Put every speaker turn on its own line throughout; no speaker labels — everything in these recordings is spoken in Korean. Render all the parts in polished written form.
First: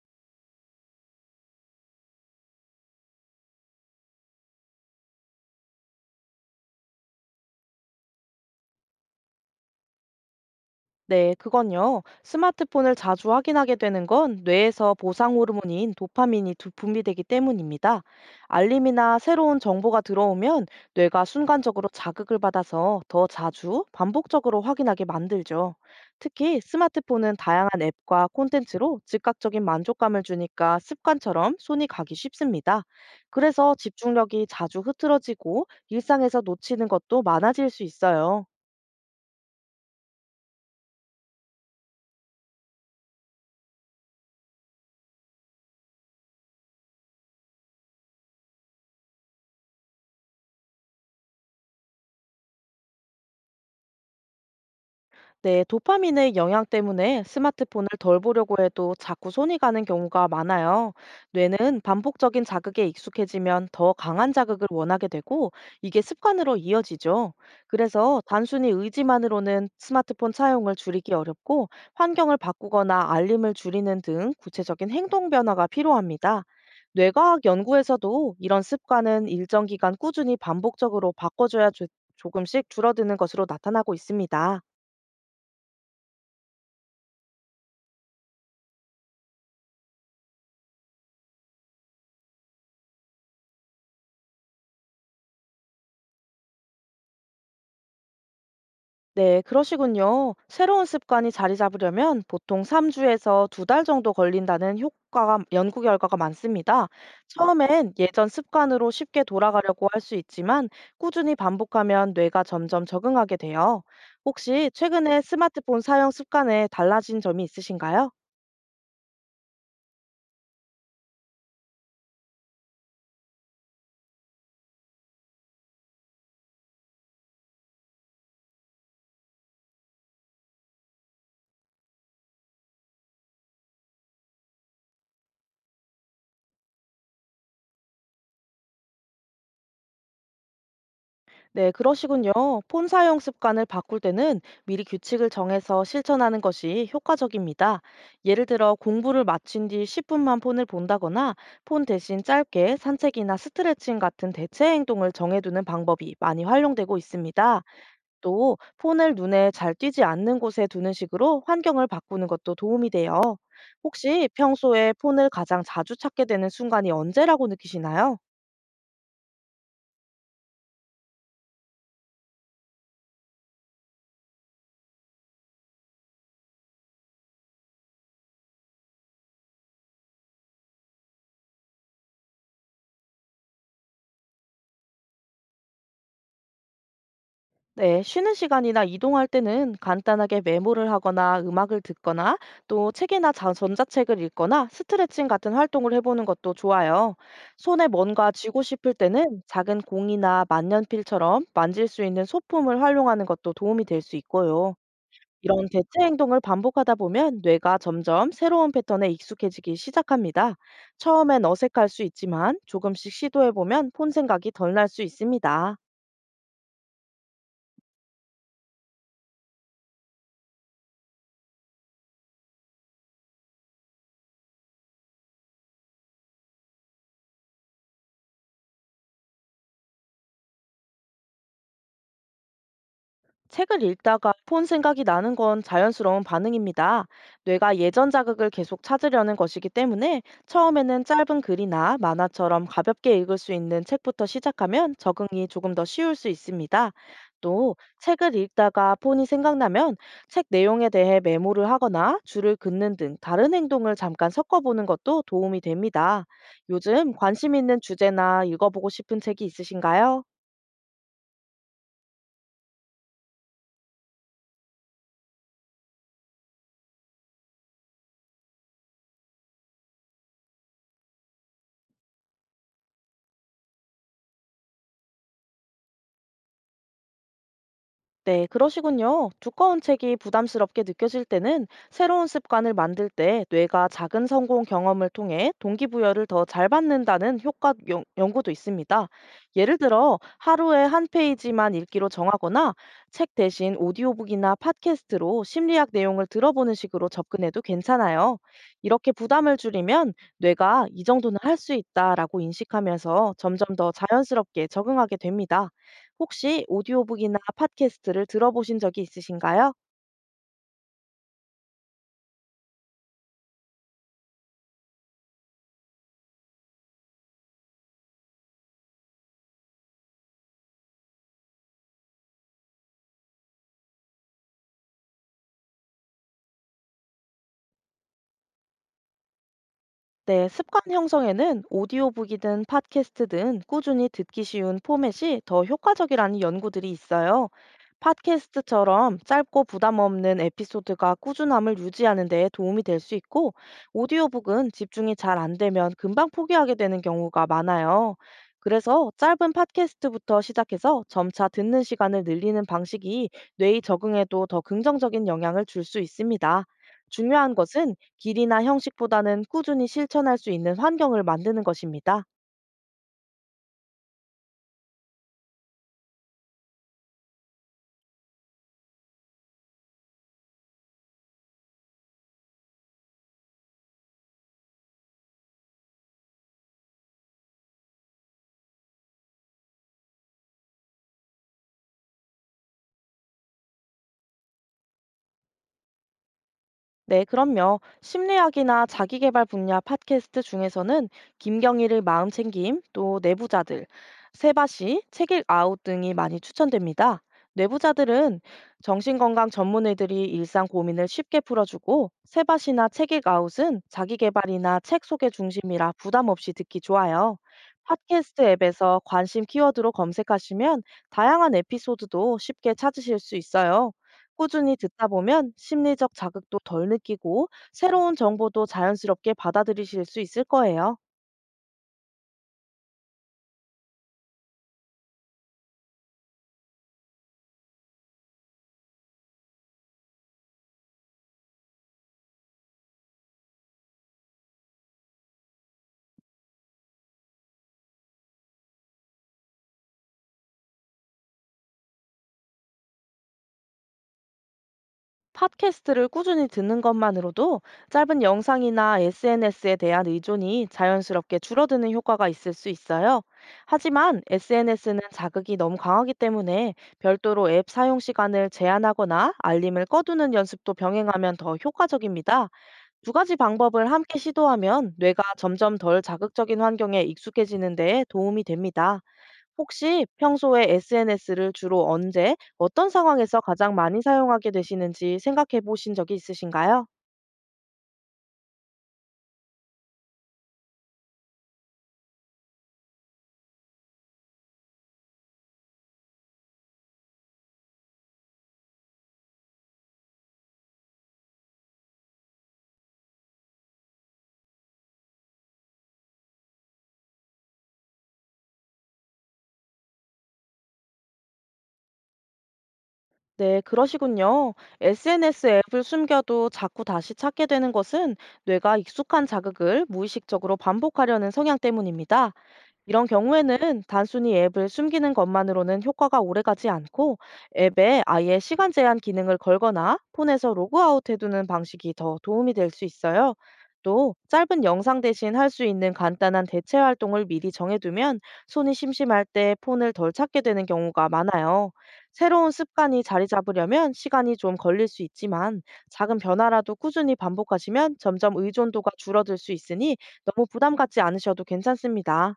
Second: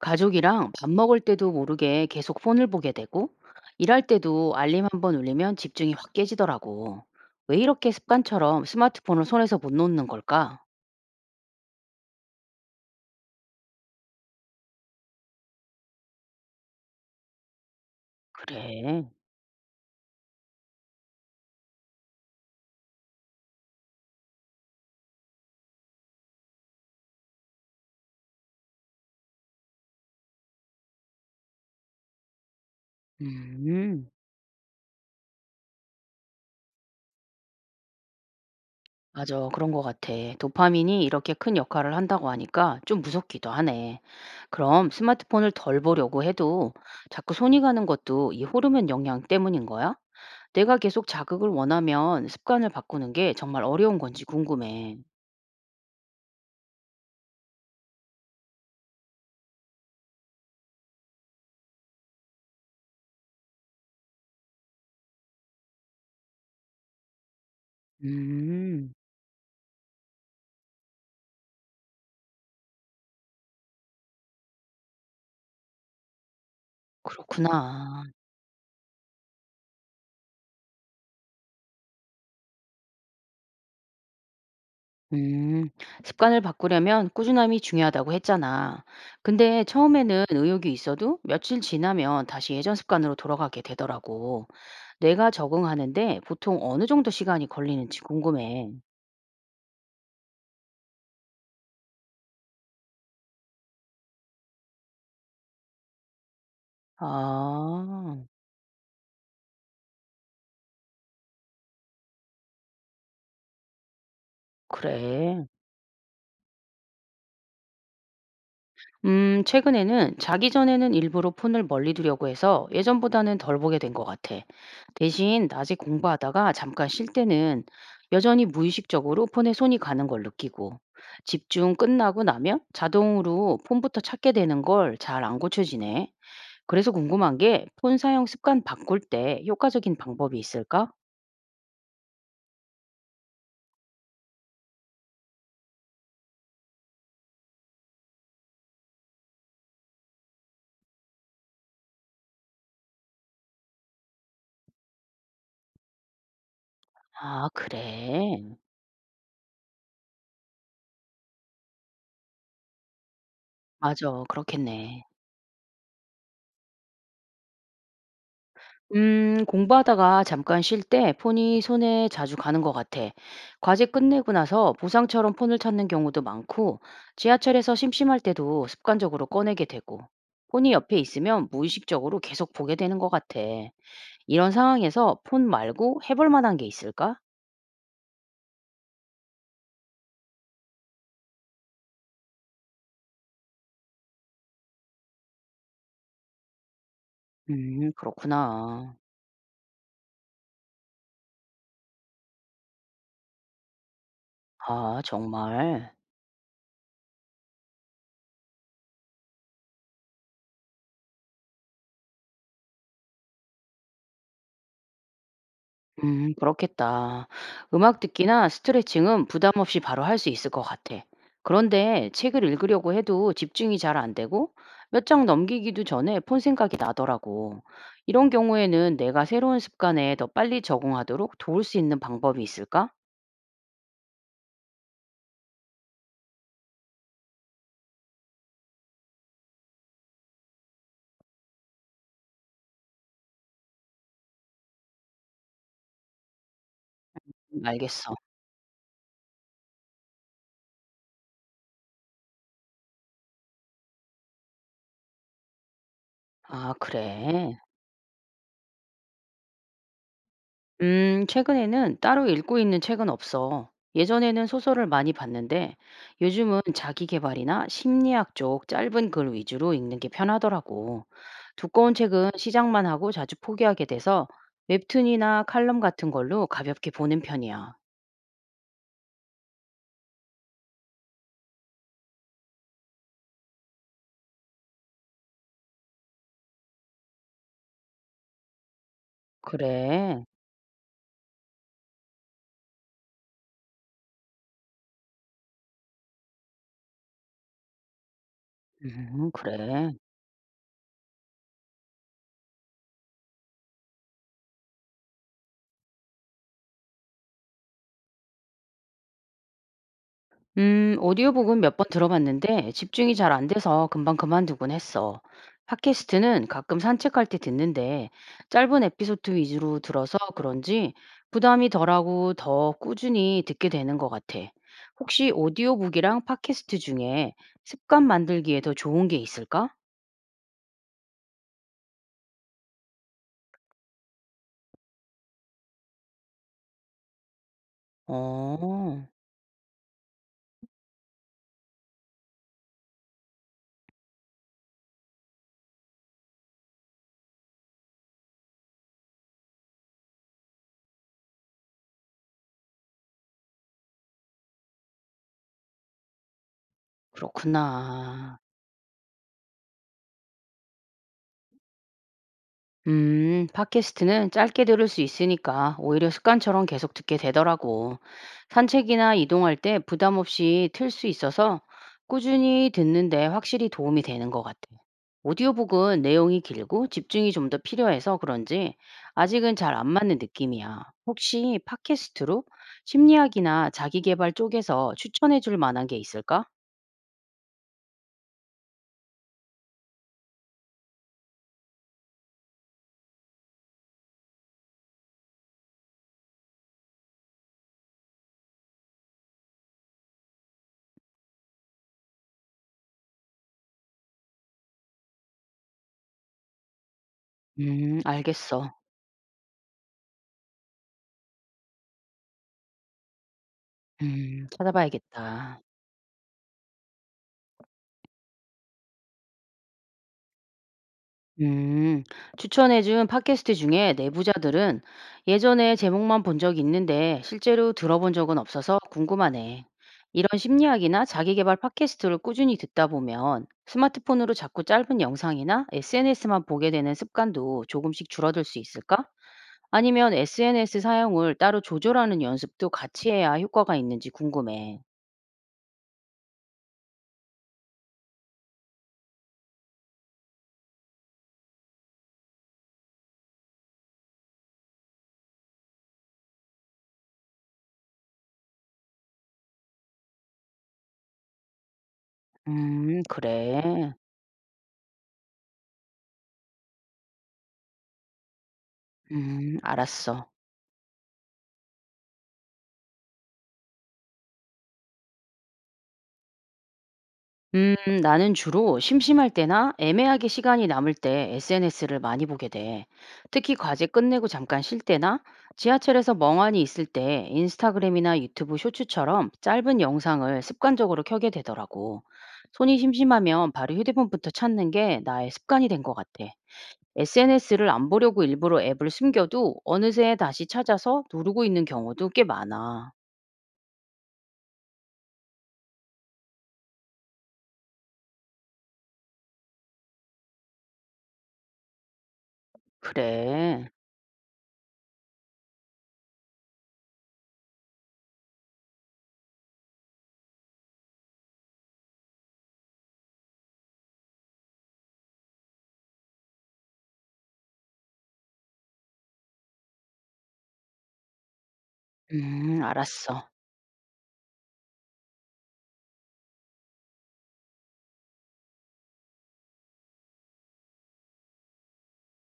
가족이랑 밥 먹을 때도 모르게 계속 폰을 보게 되고, 일할 때도 알림 한번 울리면 집중이 확 깨지더라고. 왜 이렇게 습관처럼 스마트폰을 손에서 못 놓는 걸까?
네, 그건요. 스마트폰을 자주 확인하게 되는 건 뇌에서 보상 호르몬인 도파민이 분비되기 때문입니다.
그래.
알림이나 새로운 정보가 들어오면 뇌가 순간적으로 자극을 받아서 더 자주 반복적으로 확인하게 만들죠. 특히 스마트폰은 다양한 앱과 콘텐츠로 즉각적인 만족감을 주니까 습관처럼 손이 가기 쉽습니다. 그래서
음,
집중력이 자주 흐트러지고 일상에서 놓치는 것도 많아질 수 있어요.
맞아. 그런 것 같아. 도파민이 이렇게 큰 역할을 한다고 하니까 좀 무섭기도 하네. 그럼 스마트폰을 덜 보려고 해도 자꾸 손이 가는 것도 이 호르몬 영향 때문인 거야? 내가 계속 자극을 원하면 습관을 바꾸는 게 정말 어려운 건지 궁금해.
네, 도파민의 영향 때문에 스마트폰을 덜 보려고 해도 자꾸 손이 가는 경우가 많아요. 뇌는 반복적인 자극에 익숙해지면 더 강한 자극을 원하게 되고 이게 습관으로 이어지죠. 그래서 단순히
음.
의지만으로는 스마트폰 사용을 줄이기 어렵고 환경을 바꾸거나 알림을 줄이는 등 구체적인 행동 변화가 필요합니다. 뇌과학
그렇구나.
연구에서도 이런 습관은 일정 기간 꾸준히 반복적으로 바꿔줘야 조금씩 줄어드는 것으로 나타나고 있습니다.
음. 습관을 바꾸려면 꾸준함이 중요하다고 했잖아. 근데 처음에는 의욕이 있어도 며칠 지나면 다시 예전 습관으로 돌아가게 되더라고. 뇌가 적응하는데 보통 어느 정도 시간이 걸리는지 궁금해.
네, 그러시군요. 새로운 습관이 자리 잡으려면 보통 3주에서 2달 정도 걸린다는 효과가, 연구 결과가 많습니다. 처음엔
아,
예전 습관으로 쉽게 돌아가려고 할 수 있지만 꾸준히 반복하면 뇌가 점점 적응하게 돼요. 혹시 최근에
그래.
스마트폰 사용 습관에 달라진 점이 있으신가요?
최근에는 자기 전에는 일부러 폰을 멀리 두려고 해서 예전보다는 덜 보게 된 것 같아. 대신 낮에 공부하다가 잠깐 쉴 때는 여전히 무의식적으로 폰에 손이 가는 걸 느끼고 집중 끝나고 나면 자동으로 폰부터 찾게 되는 걸 잘 안 고쳐지네. 그래서 궁금한 게 폰 사용 습관 바꿀 때 효과적인 방법이 있을까?
네, 그러시군요. 폰 사용 습관을 바꿀 때는 미리 규칙을 정해서 실천하는 것이 효과적입니다. 예를 들어 공부를 마친 뒤 10분만 폰을 본다거나 폰 대신 짧게 산책이나 스트레칭 같은 대체 행동을 정해두는 방법이 많이 활용되고
아,
있습니다.
그래.
또 폰을 눈에 잘 띄지 않는 곳에 두는 식으로 환경을 바꾸는 것도 도움이 돼요.
맞아.
혹시 평소에
그렇겠네.
폰을 가장 자주 찾게 되는 순간이 언제라고 느끼시나요?
공부하다가 잠깐 쉴 때 폰이 손에 자주 가는 것 같아. 과제 끝내고 나서 보상처럼 폰을 찾는 경우도 많고, 지하철에서 심심할 때도 습관적으로 꺼내게 되고, 폰이 옆에 있으면 무의식적으로 계속 보게 되는 것 같아. 이런 상황에서 폰 말고 해볼 만한 게 있을까?
네, 쉬는 시간이나 이동할 때는 간단하게 메모를 하거나 음악을 듣거나 또 전자책을 읽거나 스트레칭 같은 활동을 해보는 것도 좋아요. 손에 뭔가 쥐고 싶을
그렇구나.
때는 작은 공이나 만년필처럼 만질 수 있는 소품을 활용하는 것도 도움이 될 수 있고요.
아,
이런 대체
정말.
행동을 반복하다 보면 뇌가 점점 새로운 패턴에 익숙해지기 시작합니다. 처음엔 어색할 수 있지만 조금씩 시도해보면 폰 생각이 덜 날 수 있습니다.
그렇겠다. 음악 듣기나 스트레칭은 부담 없이 바로 할 수 있을 것 같아. 그런데 책을 읽으려고 해도 집중이 잘 안 되고 몇 장 넘기기도 전에 폰 생각이 나더라고. 이런 경우에는 내가 새로운 습관에 더 빨리 적응하도록 도울 수 있는 방법이 있을까?
책을 읽다가 폰 생각이 나는 건 자연스러운 반응입니다. 뇌가 예전 자극을 계속 찾으려는 것이기 때문에 처음에는 짧은 글이나 만화처럼 가볍게 읽을 수 있는 책부터 시작하면 적응이 조금 더 쉬울 수 있습니다. 또
알겠어.
책을 읽다가 폰이 생각나면 책 내용에 대해 메모를 하거나 줄을 긋는 등 다른 행동을 잠깐 섞어보는 것도 도움이 됩니다.
아,
요즘 관심
그래.
있는 주제나 읽어보고 싶은 책이 있으신가요?
최근에는 따로 읽고 있는 책은 없어. 예전에는 소설을 많이 봤는데 요즘은 자기계발이나 심리학 쪽 짧은 글 위주로 읽는 게 편하더라고. 두꺼운 책은 시작만 하고 자주 포기하게 돼서 웹툰이나 칼럼 같은 걸로 가볍게 보는 편이야.
네, 그러시군요. 두꺼운 책이 부담스럽게 느껴질 때는 새로운 습관을 만들 때 뇌가 작은 성공 경험을 통해 동기부여를 더 잘 받는다는 효과 연구도 있습니다. 예를 들어
그래.
하루에 한 페이지만 읽기로 정하거나 책 대신 오디오북이나 팟캐스트로 심리학 내용을 들어보는 식으로 접근해도 괜찮아요. 이렇게 부담을
그래.
줄이면 뇌가 이 정도는 할 수 있다라고 인식하면서 점점 더 자연스럽게 적응하게 됩니다. 혹시 오디오북이나 팟캐스트를 들어보신 적이 있으신가요?
오디오북은 몇 번 들어봤는데 집중이 잘 안 돼서 금방 그만두곤 했어. 팟캐스트는 가끔 산책할 때 듣는데 짧은 에피소드 위주로 들어서 그런지 부담이 덜하고 더 꾸준히 듣게 되는 것 같아. 혹시 오디오북이랑 팟캐스트 중에 습관 만들기에 더 좋은 게 있을까?
네, 습관 형성에는 오디오북이든 팟캐스트 등 꾸준히 듣기 쉬운 포맷이 더 효과적이라는 연구들이 있어요.
어,
팟캐스트처럼 짧고 부담 없는 에피소드가 꾸준함을 유지하는 데 도움이 될 수 있고, 오디오북은 집중이 잘 안 되면 금방 포기하게 되는 경우가 많아요. 그래서 짧은 팟캐스트부터 시작해서 점차 듣는 시간을 늘리는 방식이 뇌의 적응에도 더 긍정적인 영향을 줄 수 있습니다. 중요한 것은
그렇구나.
길이나 형식보다는 꾸준히 실천할 수 있는 환경을 만드는 것입니다.
팟캐스트는 짧게 들을 수 있으니까 오히려 습관처럼 계속 듣게 되더라고. 산책이나 이동할 때 부담 없이 틀 수 있어서 꾸준히 듣는데 확실히 도움이 되는 것 같아. 오디오북은 내용이 길고 집중이 좀 더 필요해서 그런지 아직은 잘 안 맞는 느낌이야. 혹시 팟캐스트로 심리학이나 자기계발 쪽에서 추천해 줄 만한 게 있을까?
네, 그럼요. 심리학이나 자기계발 분야 팟캐스트 중에서는 김경일의 마음챙김, 또 내부자들, 세바시, 책읽 아웃 등이 많이 추천됩니다. 내부자들은 정신건강 전문의들이 일상 고민을 쉽게 풀어주고, 세바시나 책읽 아웃은 자기계발이나 책 소개 중심이라 부담 없이 듣기 좋아요. 팟캐스트
알겠어.
앱에서 관심 키워드로 검색하시면 다양한 에피소드도 쉽게 찾으실 수 있어요. 꾸준히 듣다 보면
찾아봐야겠다.
심리적 자극도 덜 느끼고 새로운 정보도 자연스럽게 받아들이실 수 있을 거예요.
음, 추천해준 팟캐스트 중에 내부자들은 예전에 제목만 본 적이 있는데 실제로 들어본 적은 없어서 궁금하네. 이런 심리학이나 자기계발 팟캐스트를 꾸준히 듣다 보면 스마트폰으로 자꾸 짧은 영상이나 SNS만 보게 되는 습관도 조금씩 줄어들 수 있을까? 아니면 SNS 사용을 따로 조절하는 연습도 같이 해야 효과가 있는지 궁금해.
팟캐스트를 꾸준히 듣는 것만으로도 짧은 영상이나 SNS에 대한 의존이 자연스럽게 줄어드는 효과가 있을 수 있어요. 하지만 SNS는 자극이 너무 강하기 때문에 별도로 앱 사용 시간을 제한하거나 알림을 꺼두는 연습도 병행하면 더 효과적입니다. 두 가지 방법을
그래.
함께 시도하면 뇌가 점점 덜 자극적인 환경에 익숙해지는 데에 도움이 됩니다. 혹시
알았어.
평소에 SNS를 주로 언제, 어떤 상황에서 가장 많이 사용하게 되시는지 생각해 보신 적이 있으신가요?
음, 나는 주로 심심할 때나 애매하게 시간이 남을 때 SNS를 많이 보게 돼. 특히 과제 끝내고 잠깐 쉴 때나 지하철에서 멍하니 있을 때 인스타그램이나 유튜브 쇼츠처럼 짧은 영상을 습관적으로 켜게 되더라고. 손이 심심하면 바로 휴대폰부터 찾는 게 나의 습관이 된 것 같아. SNS를 안 보려고 일부러 앱을 숨겨도 어느새 다시 찾아서 누르고 있는 경우도 꽤 많아.
네, 그러시군요. SNS 앱을 숨겨도 자꾸 다시 찾게 되는 것은 뇌가 익숙한 자극을 무의식적으로 반복하려는 성향 때문입니다. 이런
그래.
경우에는 단순히 앱을 숨기는 것만으로는 효과가 오래가지 않고 앱에 아예 시간 제한 기능을 걸거나 폰에서 로그아웃 해두는 방식이 더 도움이 될 수 있어요. 또 짧은 영상 대신 할 수 있는 간단한 대체 활동을 미리 정해두면 손이 심심할 때 폰을 덜 찾게 되는 경우가 많아요. 새로운 습관이 자리
알았어.
잡으려면 시간이 좀 걸릴 수 있지만 작은 변화라도 꾸준히 반복하시면 점점 의존도가 줄어들 수 있으니 너무 부담 갖지 않으셔도 괜찮습니다.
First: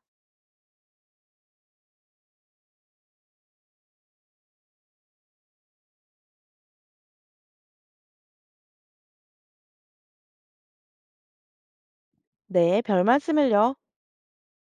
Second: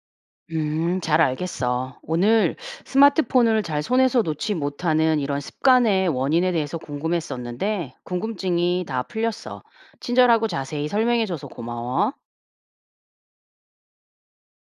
잘 알겠어. 오늘 스마트폰을 잘 손에서 놓지 못하는 이런 습관의 원인에 대해서 궁금했었는데, 궁금증이 다 풀렸어. 친절하고 자세히 설명해줘서 고마워.
네, 별 말씀을요.